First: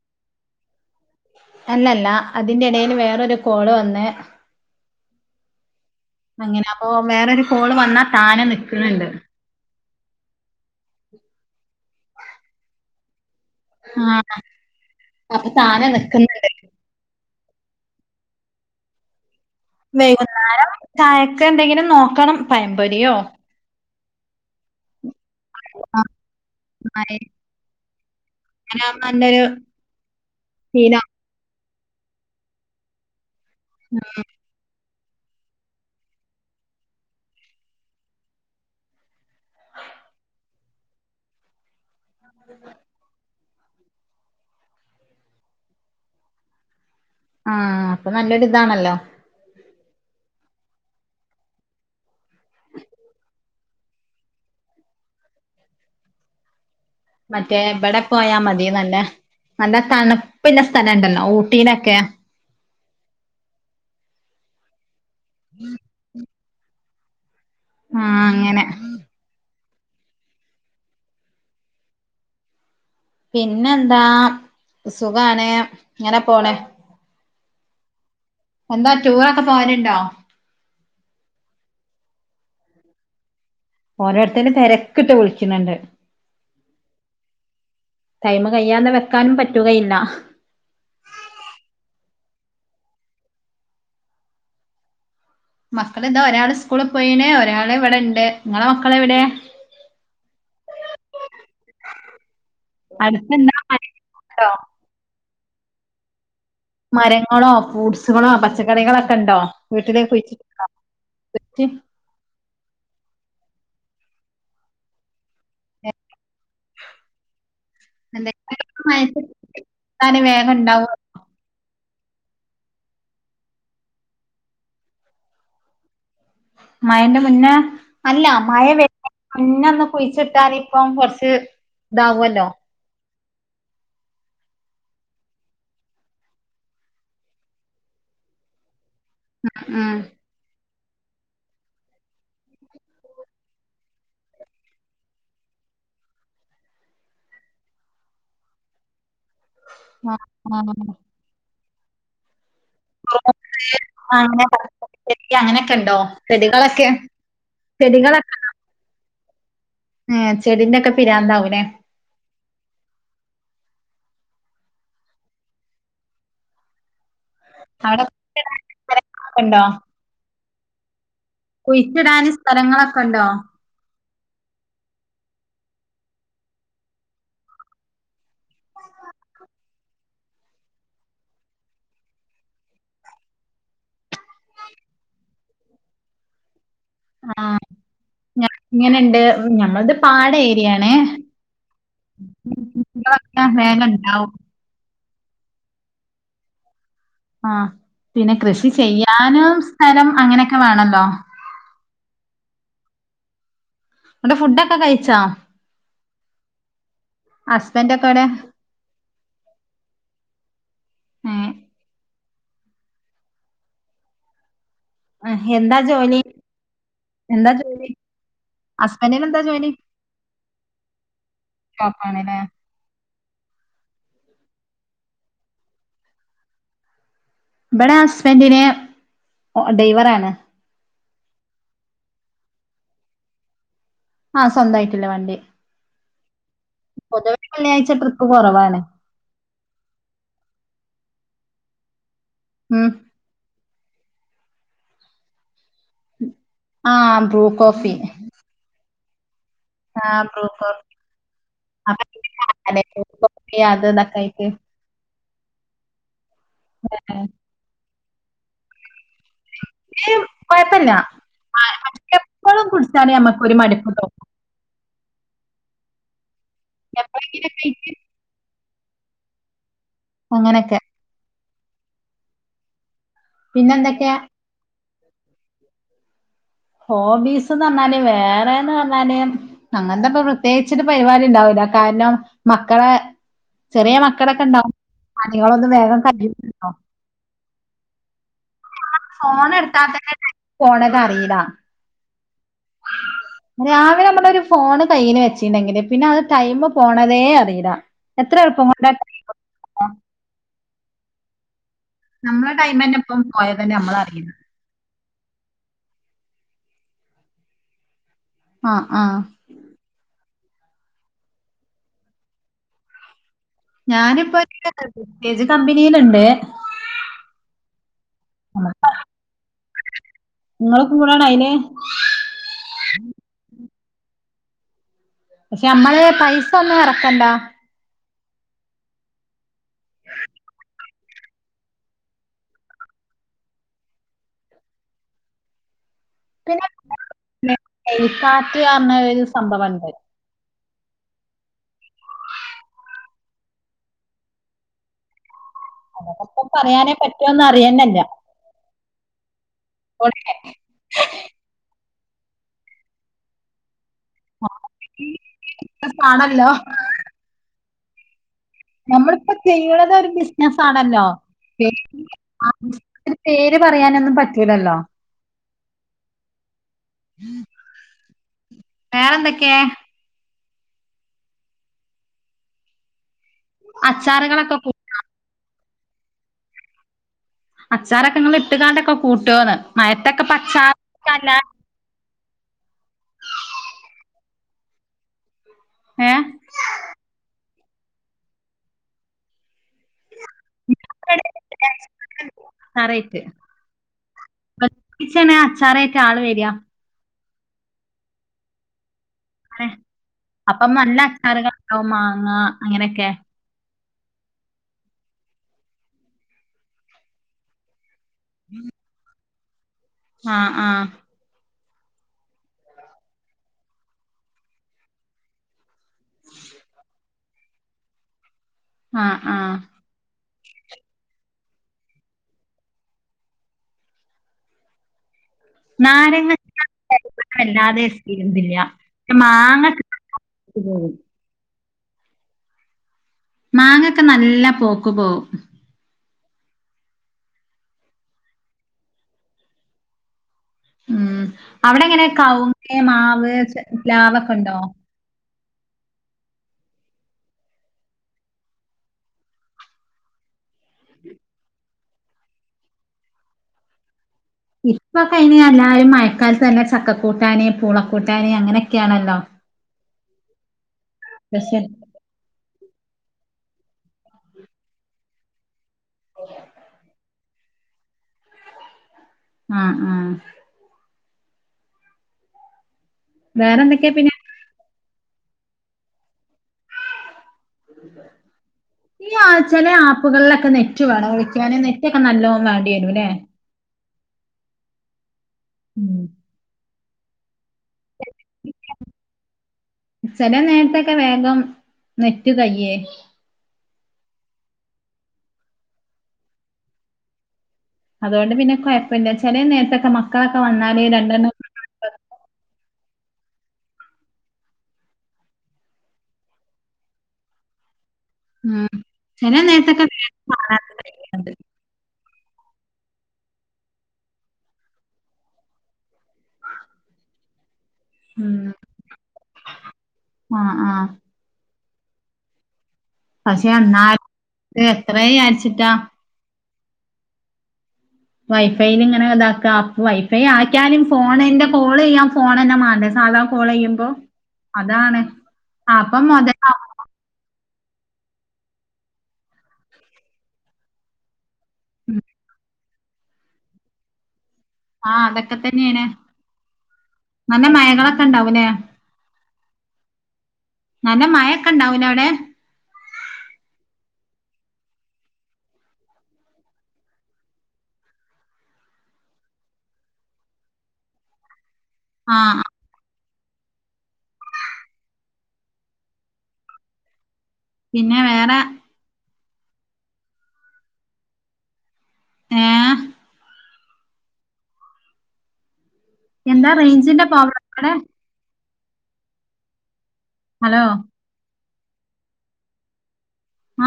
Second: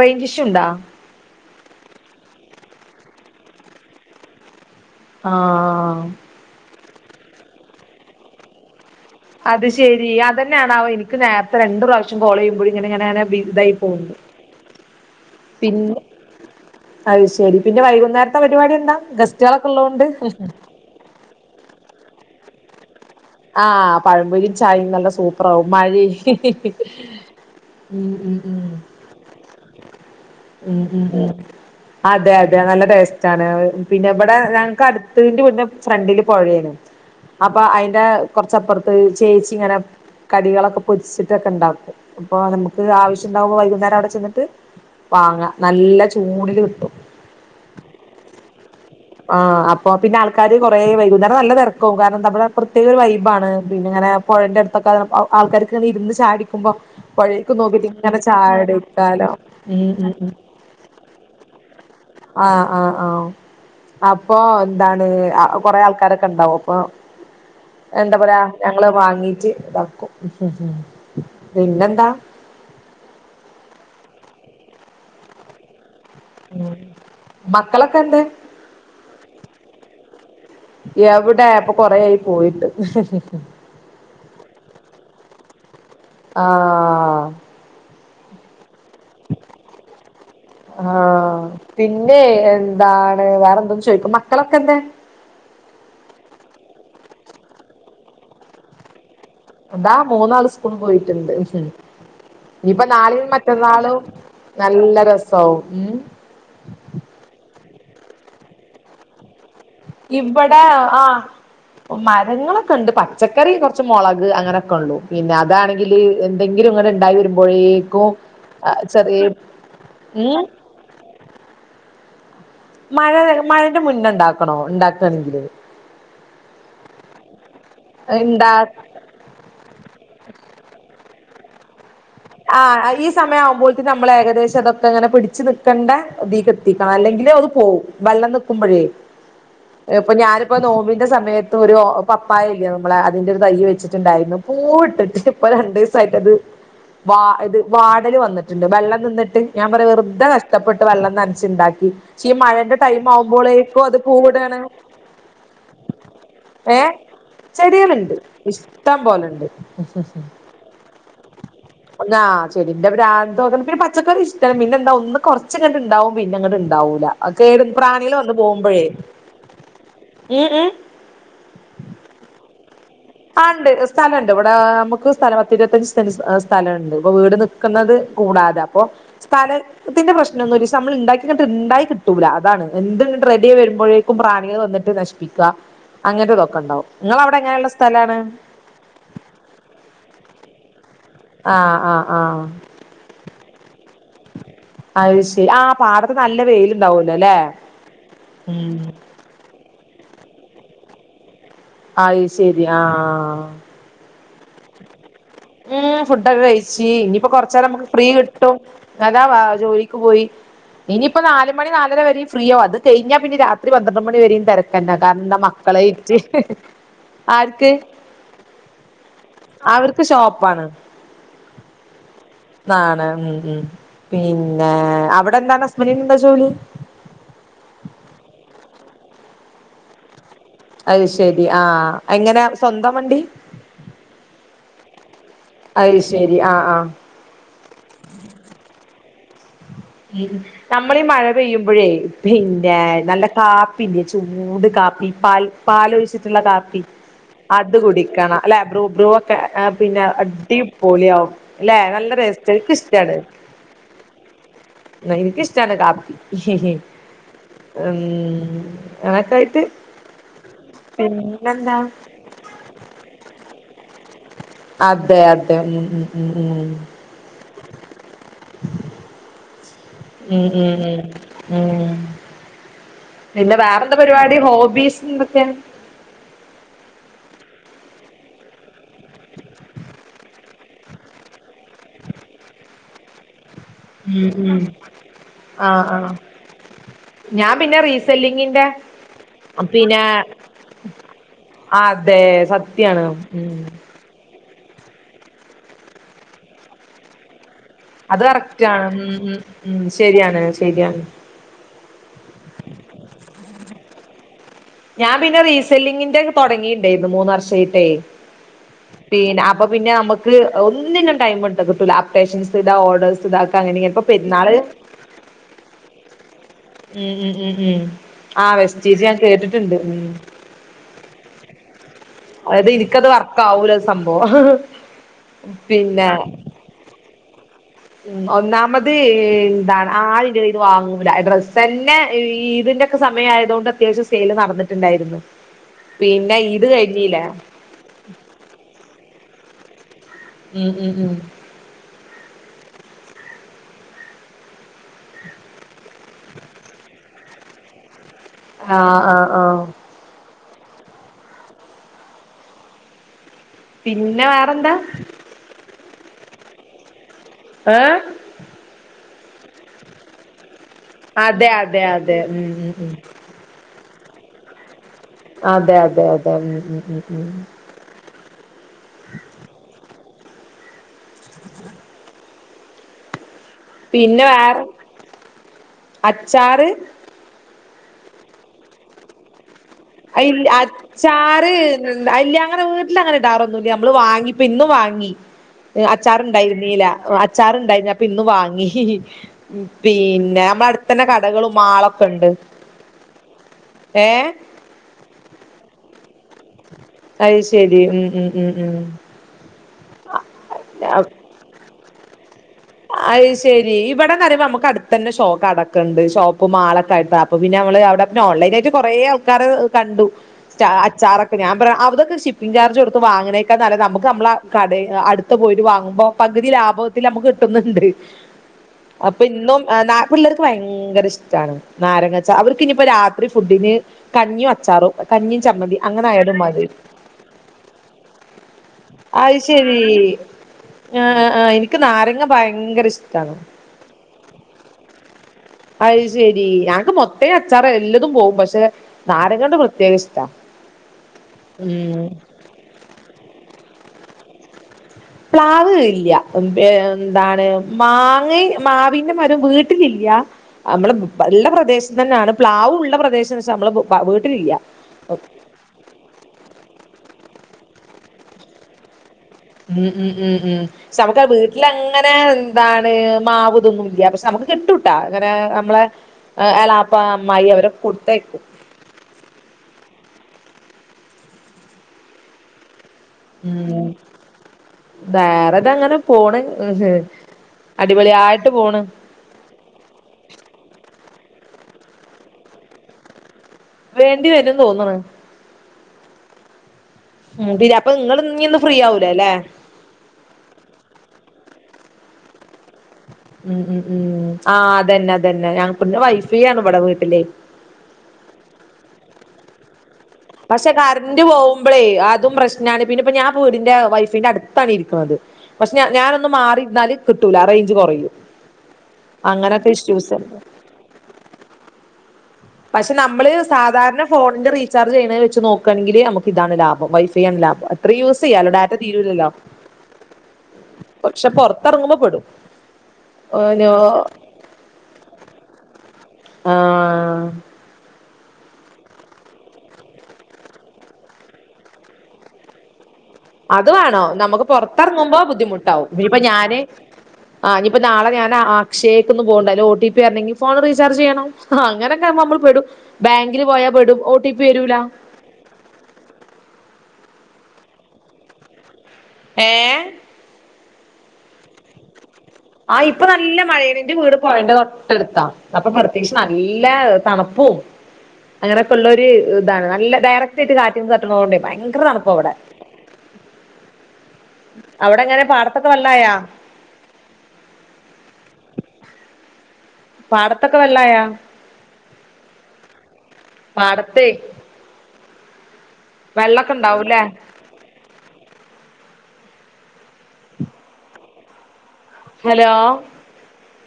റേഞ്ചിശു ഉണ്ടാ അല്ലല്ലാ അതിന്റെ എടയില് വേറൊരു കോള് വന്ന് ആഹ് അങ്ങനെ അപ്പ വേറൊരു കോള് വന്നാ താനെ നിക്കണ് ണ്ട് അത് ശെരി അതന്നെയാണാവോ എനിക്ക് നേരത്തെ രണ്ടു പ്രാവശ്യം കോള ചെയ്യുമ്പോഴ ഇങ്ങനെങ്ങെങ്ങെ ആഹ് അപ്പൊ താനെ പിന്നെ നിക്കണ് ണ്ട് അത് ശരി പിന്നെ വൈകുന്നേരത്തെ പരിപാടി എന്താ ഗസ് വൈകുന്നേരം ചായക്കെ എന്തെങ്കിലും നോക്കണം പയംപൊരിയോ ആഹ് പഴമ്പൊരിയും ചായയും നല്ല സൂപ്പ് പ്പറാവും മഴേം ഹി ഹി ഹി ഉം ഉം ഉം മയങ്ങനാവുമ്പോ നല്ലൊരു ഉ ശീലം [unintelligible] അതെ, അതെ നല്ല ടേസ്റ്റാണ്. പിന്നെ ഇവിടെ ഞങ്ങക്കടു [unintelligible] ഫ്രണ്ടില് പോഴേണു അപ്പൊ അയിന്റെ. കുറച്ചപ്പുറത്ത് ചേച്ചി ഇങ്ങനെ കടികളൊക്കെ പൊരിച്ചിട്ടൊക്കെ ഇണ്ടാക്കും അപ്പൊ നമുക്ക് ആവശ്യ ണ്ടാവുമ്പോ വൈകുന്നേരം അവിടെ ചെന്നിട്ട് വാങ്ങ നല്ല ചൂണില് കിട്ടും. ആ അപ്പൊ നല്ലൊരു ഇതാണല്ലോ. ആഹ് അപ്പൊ പിന്നെ ആൾക്കാര് കൊറെ വൈകുന്നേരം നല്ല തിരക്കവും കാരണം നമ്മുടെ പ്രത്യേക ഒരു വൈബാണ്. പിന്നെ അങ്ങനെ പുഴന്റെ അടുത്തൊക്കെ അ ആൾക്കാര്ക്കെ ഇങ്ങനെ ഇരുന്ന് ചായടിക്കുമ്പോ. പൊഴേക്ക് മറ്റേ നോക്കിട്ട് ഇബടെ ഇങ്ങനെ പോയാ മതി നല്ല ചായടിക്കാലോ നല്ല ഉ, ഉ, ഉ. തണുപ്പില്ല സ്ഥലണ്ടല്ലോ ഊട്ടിയിലൊക്കെ ആഹ്, ആഹ്, ആഹ്. അപ്പൊ എന്താണ് കൊറെ ആൾക്കാരൊക്കെ ഇണ്ടാവും അപ്പൊ. എന്താ ആഹ് പറയാ അങ്ങനെ ഞങ്ങള് വാങ്ങീട്ട് ഇതാക്കും. പിന്നെന്താ. പിന്നെന്താ സുഖാണ്. ഇങ്ങനെ. പോണ് ഉ മക്കളൊക്കെണ്ട്. എന്താ ടൂറൊക്കെ പോവല്ണ്ടോ? എവിടെ ഇപ്പൊ കൊറെയായി പോയിട്ട്. ഓരോരുത്തരും തെരക്കിട്ട് വിളിക്കുന്നുണ്ട്. ആഹ് ടൈമ് കയ്യാത വെക്കാനും പറ്റുകയില്ല. ആഹ് പിന്നെ എന്താണ് വേറെന്തോം ചോയിക്കും മക്കളൊക്കെ എന്തെ? മക്കള് എന്താ ഒരാള് സ്കൂളി പോയിന്, ഒരാള് ഇവിടെ ഇണ്ട് ഇങ്ങളെ മക്കള് എവിടെ? അതാ മൂന്നാള് സ്കൂള് പോയിട്ടുണ്ട്. ഇനിയിപ്പ നാളേം അടുത്തെന്താ മറ്റന്നാളും മരണ്ടോ നല്ല രസാവും ഉം. മരങ്ങളോ ഫ്രൂട്സുകളോ പച്ചക്കറികളൊക്കെ ഇണ്ടോ? വട്ടത പോച്ച ഇവിടെ ആഹ് [unintelligible] മരങ്ങളൊക്കെ ഉണ്ട് പച്ചക്കറി കുറച്ച് മുളക് അങ്ങനെയൊക്കെ ഉള്ളൂ പിന്നെ അതാണെങ്കി. എന്തെങ്കിലും ഇങ്ങനെ ഇണ്ടായി വരുമ്പോഴേക്കും ചെറിയ ന്തായാലും ഊ. വേഗം ഇണ്ടാവും മഴവരും മഴന്റെ മുന്നെണ്ടാക്കണോ ഉണ്ടാക്കണെങ്കില്. മഴന്റെ മുന്നേ അല്ല ഉണ്ടാ മഴ വ മുന്നേ അന്ന് കുഴിച്ച് ഇട്ടാല് ഇപ്പം കൊറച്ച് ഇതാവല്ലോ. ആ ഈസമയം ആവ്മ്പോഴ്ത്തിന് നമ്മള് ഏകദേശം ഇതൊക്കെ അങ്ങനെ പിടിച്ച് നിക്കേണ്ടതീക്ക് എത്തിക്കണം അല്ലെങ്കില് അത് പോവും. വെള്ളം നിക്കുമ്പോഴേ ഇപ്പൊ ഞാനും. ഇപ്പൊ നോമ്പിന്റെ സമയത്ത് ഒരു പപ്പായല്ലേ നമ്മളെ അതിന്റെ ഒരു തൈ വെച്ചിട്ടുണ്ടായിരുന്നു പൂ ഇട്ടിട്ട്. ഇപ്പ രണ്ടീസായിട്ടത്. വാ ഇത് വാടല് വന്നിട്ടുണ്ട് വെള്ളം നിന്നിട്ട്. ഞാൻ പറയാ വെുതെ കഷ്ടപ്പെട്ട് വെള്ളം തനച്ച്ണ്ടാക്കി. പക്ഷെ ഈ മഴന്റെ. ടൈമ് ആവുമ്പോളേക്കോ അത് അങ്ങനെ പൂവ്ട്ആണ്. അങ്ങനെയൊക്കെ ഉണ്ടോ ഏ ചെടികളൊക്കെ ചെടിയള്ണ്ട് ഇഷ്ടം പോലെണ്ട്. ആ ചെടിന്റെക്കെ പിരാന്താവല്ലേ. ആ ചെടിന്റെ പ്രാന്തോ [unintelligible] പിന്നെ പച്ചക്കറി ഇഷ്ട പിന്നെന്താ ഒന്ന് കൊറച്ചങ്ങട്ട് ഇണ്ടാവും പിന്നെ അങ്ങട്ണ്ടാവൂല. കേടും അവിടെ പ്രാണിയള് വന്ന് കുഴിച്ചിടാൻ പോകുമ്പോഴേ സ്ഥലങ്ങളൊക്കെ ഉണ്ടോ ഉ, ഉ കുഴിച്ചിടാന് സ്ഥലങ്ങളൊ ആണ്ട് സ് സ്ഥലണ്ട് ഇവിടെ നമുക്ക് സ്ഥലം പത്തി ഇരുപത്തഞ്ച് സെന്റ് സ്ഥലണ്ട് ഇപ്പൊ വീട് നിക്കുന്നത് കൂടാതെ അപ്പൊ. സ്ഥല. ഇതിന്റെ പ്രശ്നൊന്നുംല്ല ഷെ നമ്മൾ ഇണ്ടാക്കികിട്ട് ഇണ്ടായി കിട്ടൂല അതാണ് എന്ത് റെഡിയായി വരുമ്പോഴേക്കും പ്രാണികള് വന്നിട്ട് നശി അങ്ങനത്തെ ഇതൊക്കെ ഉണ്ടാവും നിങ്ങളവിടെ എങ്ങനെള്ള സ്ഥലാണ് ഇങ്ങനെുണ്ട് ഞമ്മളത് പാട ഏരിയണേ ആഹ് ആഹ് ആഹ് ഇക്ക വേഗ ണ്ടാവ അത് ശരി ആഹ് പാടത്ത് നല്ല വെയിൽ ഉണ്ടാവിലോലെ ഉം ദാനം സ്ഥലം അങ്ങനെക്കെ വേണല്ലോ ആയിശരി ആഹ് ന്നട്ട് ഫുഡ് ഉം ഫുഡൊക്കെ കഴിച്ചി ഇനിയിപ്പോ കൊറച്ച നേരം നമുക്ക് ഹസ്ബൻഡ് ഫ്രീ ഒക്കെ എവിടെ കിട്ടും നതാ വാ ജോലിക്ക് പോയി ഇനിയിപ്പോ ഏഹ് നാല മണി നാലര വരെയും ഫ്രീയാവും അത് കഴിഞ്ഞാ പിന്നെ രാത്രി പന്ത്രണ്ട് മണി വരെയും തിരക്ക് തന്ന കാരണം എൻ്റെ ഏഹ് എന്താ മക്കളെയ്റ്റ് ജോലി ആർക്ക് ഹസ്ബന്റിനെന്താ അവർക്ക് ഷോപ്പാണ് ഷോപ്പാണല്ലേ ന്നാണ് ഉം ഉം പിന്നെ അവിടെ എന്താണ് ഹസ്ബന്റിനെന്താ എന്താ ജോലി ഇവിടെ ഹസ്ബൻഡിന് ഡൈവറാണ് അത് ശെരി ആഹ് എങ്ങനെ സ്വന്തം വണ്ടി ആഹ് സ്വന്തമായിട്ടുള്ള വണ്ടി അത് ശരി ആ ആ പൊതുവെ വെള്ളിയാഴ്ച ട്രിപ്പ് കുറവാണ് ഉം നമ്മളീ മഴ പെയ്യുമ്പോഴേ പിന്നെ ഉം നല്ല കാ പില്ലേ ചൂട് കാപ്പി പാൽ പാല് ഒഴിച്ചിട്ടുള്ള കാപ്പി ആഹ് ബ്രൂ അത് കോഫി കുടിക്കണം അല്ലേ ബ്രൂ ബ്രൂക്കെ പിന്നെ ആഹ് ബ്രൂ അടി കോഫി പോളി ആവും അല്ലെ അപ്പൊ നല്ല ടേസ്റ്റ് അതെ ബ്രൂ ഇഷ്ടാണ് കോഫി അത് ദാക്കായിക്ക എനിക്ക് ഇഷ്ട്ടാണ് കാപ്പി ഉം എനക്കായിട്ട് കുഴപ്പില്ല എപ്പളും കുടിച്ചാണ് മ്മക്ക്രു മടുപ്പ് തോ അതെ അതെ ഉം ഉം എപ്പയെങ്കി ഒക്കെ ആയിട്ട് ഉം അങ്ങനൊക്കെ ഉം ഉം ഉം ഇല്ല പിന്നെ വേറെ എന്താ എന്തൊക്കെയാ പരിപാടി ഹോബീസ് എന്തൊക്കെയ ഹോബീസ്ന്ന് പറഞ്ഞാല് വേറെന്ന് പറഞ്ഞാല് അങ്ങനത്തെപ്പ പ്രത്യേകിച്ചിട്ട് പരിപാടി ഉണ്ടാവൂല്ല കാരണം മക്കളെ ചെറിയ ഉം മക്കളൊക്കെ ഉം ഉണ്ടാവും പണിളൊന്നും ആഹ് വേഗം ആഹ് കയ്യൂലല്ലോ ഞാൻ പിന്നെ റീസെല്ലിങ്ങിന്റെ ഫോൺ എടുത്താ പിന്നെ തന്നെ ഫോണൊക്കെ ആഹ് അതെ സത് അ രാവിലെ നമ്മളരു ഫോണ് കയ്യില് വെച്ചിണ്ടെങ്കില് പിന്നെ അത് ടൈമ് പോണതേ അറിയില്ല അത് എത്ര എളുപ്പം കറക്റ്റ്ണ് കൊണ്ടാ ഉം ടൈം ഉം ഉം ശരിയാണ് ശരിയാണ് നമ്മളെ ടൈമന്നെ ഇപ്പം പോയത് തന്നെ നമ്മളറിയണം ഞാൻ പിന്നെ റീസെല്ലിങ്ങിന്റെ തുടങ്ങിയിണ്ടായിരുന്നു മൂന്ന് വർഷായിട്ടേ ആഹ് ആഹ് പിന്നെ അപ്പൊ പിന്നെ നമ്മക്ക് ഒന്നിനും ടൈം എടുത്താ കിട്ടൂ അപ്റ്റേഷൻസ് ഇതാ ഓർഡേഴസ് ഇതാക്ക അങ്ങനെ ഇപ്പോ പരുന്നാള് എ കെജ് കമ്പനിയിലുണ്ട് ഉം ഉ ഉം ഉം ആ വെസ്റ്റീജൂ ഞാൻ കേട്ടിട്ടുണ്ട് ഉം നിങ്ങള് കൂടണ അയിന് അതായത് എനിക്കത് വർക്ക ആവൂല സംഭവം പിന്നെ കൊന്ന് എറക്കണ്ടാ ഉം ഒന്നാമത് എന്താണ് ആരും ന്റെയ്ത് വാങ്ങൂല ഡ്രസ് തന്നെ ഇതിന്റെ ഒക്കെ സമയ ആയതുകൊണ്ട് അത്യാവശ്യം സെയില് നടന്നിട്ടുണ്ടായിരുന്നു പിന്നെ ഈത് കഴിഞ്ഞീല്ലേ എഴിക്കാറ്റ് പറഞ്ഞ ഒരു സംഭവുണ്ട് ഉം ഉം ഉം അതൊക്കെ പ്പം പറയാനേ പറ്റുവോന്ന അറിയന്നെ ഇല്ല്യ ആഹ് ആഹ് ആഹ് ഒക്കെ പിന്നെ വേറെന്താ എ സാണല്ലോ ഏഹ് നമ്മളിപ്പ ചെയ്യണത് ഒരു ബിസിനസ് ആണല്ലോ അതെ അതെ അതെ ഉം ഉം ഉം [inaudible] പേര് പറയാനൊന്നും പറ്റൂലല്ലോ അതെ അതെ അതെ ഉം ഉം ഉം ഉം വേറെന്തൊക്കെ പിന്നെ അച്ചാറുകളൊക്കെ വേറെ കൂ അച്ചാറ് അച്ചാറോക്കെങ്ങൾ ഇട്ടുകാണ്ടൊക്കെ കൂട്ടുവോന്ന് അയ്ഇൽ അച്ചാറ് അല്ല അങ്ങനെ വീട്ടില് അങ്ങനെ ഇടാറൊന്നൂ ഇല്ല്യ നമ്മള് വാങ്ങി ഇപ്പൊ ഇന്ന് വാങ്ങി ഏഹ് അച്ചാറുണ്ടായിരുന്നീല്ല അച്ചാറ് ഇണ്ടായിപ്പ ഇന്ന് വാങ്ങി പിന്നെ നമ്മള അടുത്തന്നെ കടകളും മാളൊക്കെ ഉണ്ട് അച്ചാറേറ്റ് ഏഹ് ച്ചേണ അച്ചാറയിട്ട് ആള് വരിക അത് ശരി ഉം ഉം ഉം ഉം ങ്ങനെ അപ്പം വന്ന അച്ചാറുകൾ ഉണ്ടാകും മാങ്ങ അങ്ങനെയൊക്കെ. ആയിഷ് ശരി ഇവിടം വരെ നമക്ക് അടു തന്നെ ഷോക്ക് കടക്കണ്ട് ഷോപ്പ് മാളൊക്കെ ആയിട്ടപ്പ പിന്നെ നമ്മള് അവിടെ പി ഓൺലൈൻ ആയിട്ട് കൊറേ ആൾക്കാര് കണ്ടു ആഹ് സ്റ്റ ആഹ് അച്ചാറൊ ഞാൻ പറയാ അതൊക്കെഷിപ്പിങ് ചാർജ്ടുത്ത് വാങ്ങണേക്കാ നല്ലത് നമുക്ക് നമ്മളെ കടെ അടുത്ത് പോയിട്ട് വാങ്ങുമ്പോ പകുതി ലാഭത്തിൽ നമുക്ക് കിട്ടുന്നുണ്ട് ആഹ് അപ്പൊ ആഹ് ഇന്നും പിള്ളേർക്ക് ഭയങ്കര ഇഷ്ടമാണ് നാരങ്ങച്ച അവർക്ക ഇനിയിപ്പോ രാത്രി ഫുഡിന് കഞ്ഞിയും അച്ചാറും കഞ്ഞിയും ചമ്മതി അങ്ങനെ നാരങ്ങ ആയടും മതി അച്ചാറ് വല്ലാതെ ഇതില്ല. അത് മാങ്ങ ശരി ഒക്കെ പോകും. ആഹ് ആഹ് എനി നിക്ക് നാരങ്ങ ഭയങ്കര ഇഷ്ട്ടണ് മാങ്ങൊക്കെ നല്ല പോക്ക് പോവും അത്ത് ശരി ഞങ്ങക്ക് മൊത്തേ അച്ചാറ എല്ലതും പോവും പക്ഷെ നാരങ്ങണ്ട് പ്രത്യേക ഇഷ്ട്ട ഉം അവിടെങ്ങനെ കൗങ് മാവ് ച പ്ലാവ് ഒക്കെ ഉണ്ടോ പ്ലാവ് ഇല്ല എന്താണ് മാങ്ങ മാവിൻ്റെ മരം വീട്ടിലില്ല്യ നമ്മള് ഉള്ള പ്രദേശം തന്നെയാണ് പ്ലാവും ഉള്ള പ്രദേശം പക്ഷെ നമ്മള് വീട്ടിലില്ല ഇപ്പൊ കഴിഞ്ഞ എല്ലാവരും മയക്കാല തന്നെ ചക്കക്കൂട്ടാന് പൂളക്കൂട്ടാനി അങ്ങനെയൊക്കെയാണല്ലോ ഉം ഉം ഉം ഉം ക്ഷേ നമുക്ക്ത് സ്പെഷ്യൽ വീട്ടില അങ്ങനെ എന്താണ് മാവ്തൊന്നും ഇല്ല പക്ഷെ നമുക്ക് കിട്ടുട്ടാ അങ്ങനെ നമ്മളെ അലാപ്പ അമ്മായി അവരെ കൊടുത്തയ്ക്കും ആഹ് ആഹ് വേറെ എന്തൊക്കെയാ ഊം പിന്നെ വേറെതങ്ങെനെ പോണ് അടിപൊള്യായ്ട്ട് പോണ് ഈ ആ ചെലേ ആപ്പ്കൾലൊക്കെ നെറ്റ് വേണാേ വിളിയ്ക്കാന് നെറ്റാെക്കെ നല്ലോം മാണ്ട്യേരും ലേ വേണ്ടി വെരും തോന്ന്ണ് ഉം ഉം പിന്നെ അപ്പ ങ്ങെള് ഞ്ഞ്ന്ന് ഫ്രീയാവൂലലേ ചെല നേര്ത്തൊക്കെ വേഗം നെറ്റ് കയ്യേ ഉം ഉം ഊം ആഹ് അതന്നെ അതന്നെ ഞങ്ങ്ക്കും [unintelligible] വൈഫെയ്യാണ് വെടെ വീട്ട്ലെ അതുകൊണ്ട് പിന്നെ കൊയപ്പല്ല ചെലേ നേര്ത്താെക്കെ മക്കളൊക്കെ വന്നാല് രണ്ടെണ്ണം മ്പളേ അതും പ്രശ്നാണ് പിന്നെപ്പ ഞാൻ വീട്ന്റെ വൈഫെയ്ന്റെ അട്ത്താണ് ഇരിക്ക്ണത് പക്ഷെ ഞ ഞാനൊന്ന് മാറിര്ന്നാല് കിട്ടൂലാ റെയ്ഞ്ച് കൊറയും ഉം ചെലേ നേര്ത്തൊക്കെ [unintelligible] ണ്ട് പക്ഷെ നമ്മള് സാധാര്ണ ഫോൺന്റെ റീചാർജ് ചെയ്യ്ണേ വെച്ച് നോക്കാണ്ങ്കില് അമ്മക്കിതാണ് ലാഭം വൈഫൈ ആണ് ലാഭം റീയൂസ്യ്യാലോ ഉം ഡാറ്റ തീരൂലല്ലോ ആഹ് ആഹ് പക്ഷെ പൊർത്തെർങ്ങുമ്പം പെടും പക്ഷെ ഓലോ എന്നാ തേ എത്രേയാര്ച്ചിട്ടാ ആഹ് വൈഫൈല്ങ്ങെനെ താക്കാ വൈഫൈ ആക്ക്യാലും ഫോണ്ന്റെ കോളെയ്യാം ഫോണെന്നെ മാണ്ടേ സാധാ കോൾ അത് ചെയ്യുമ്പോ വാണം നമുക്ക് അതാണ് പൊർത്തെർങ്ങുമ്പോ ബുദ്ധിമുട്ടാവും അപ്പൊ ബി ഇപ്പം ഞാന് മുതലാവും ആഹ് ഇഞ്ഞ്പ്പം നാളെ ഞാനാ ആക്ഷയേക്കാെന്ന് പോവ്ണ്ട് അയ്ല് ഒ ടി പി വെര്ണെങ്കി ഫോണ് റീചാർജെയ്യണം ആഹ് അങ്ങനെക്കാവുമ്പം അമ്മെൾ പെടും ബാങ്കില് പോയാ പെടും ഓ ടി പി വെരൂലാ ആഹ് അതൊക്കെ തന്നേണ് നല്ല മയകളൊക്കെണ്ടാവുലേ ഏഹ് നല്ല മയൊക്കെണ്ടാവുലവ്ടെ ആഹ് ഇപ്പം നല്ല മഴേനി ഇന്റെ വീട് പോഴെന്റെ തൊട്ടെട്ത്താ അപ്പം പ്രത്യേകിച്ച് നല്ല തണുപ്പും അങ്ങനെയൊക്കെള്ളാെര് ഇതാണ് നല്ല ഡയറക്ട്ടായ്ട്ട് കാറ്റ്ന്ന് തട്ട്ണാേണ്ടെ ഭയ്ങ്കര തണ്പ്പാവെടെ ആഹ് അവ്ടെ എങ്ങെനെ പാടത്തൊക്കെ വെള്ളായാ പിന്നെ വേറെ പാടത്തൊക്കെ വെള്ളായാ ഏഹ് പാടത്തേ എന്താ വെള്ളൊക്കെ ഉണ്ടാവൂലേ റെയ്ഞ്ചിന്റെ പ്രോബ്ളണ്ടവ്ടെ ഹലോ ഹെലോ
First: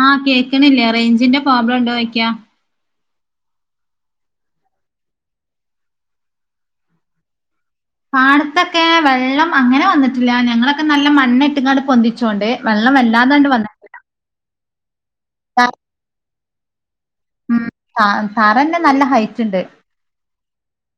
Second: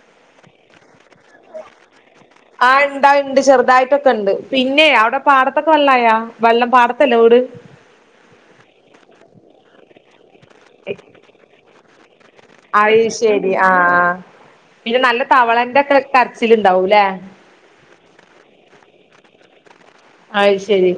ആഹ് കേക്ക്ണില്ലേ റെയ്ഞ്ചിന്റെ പ്രോബ്ലണ്ടോയ്ക്കാ ആഹ് ഇണ്ടാ ഇണ്ട് ചെർതായ്ട്ടൊക്കെണ്ട് പിന്നേ അവ്ടെ പാടത്തൊക്കെ വെള്ളായാ വെള്ളം പാടത്തല്ലെ വീട് പാടത്തൊക്കെ വെള്ളം അങ്ങെനെ വന്നിട്ടില്ലാ ഞങ്ങളൊക്കെ നല്ല മണ്ണ്ട്ട്ങ്ങാണ്ട് പൊന്തിച്ചാേണ്ട് അയ് ശെരി ആഹ് പിന്നെ നല്ല തവളന്റെക്കെ കരച്ചില്ണ്ടാവുംലേ ഉം താ തറന്നെ നല്ല ഹൈറ്റ്ണ്ട് അത്ശരി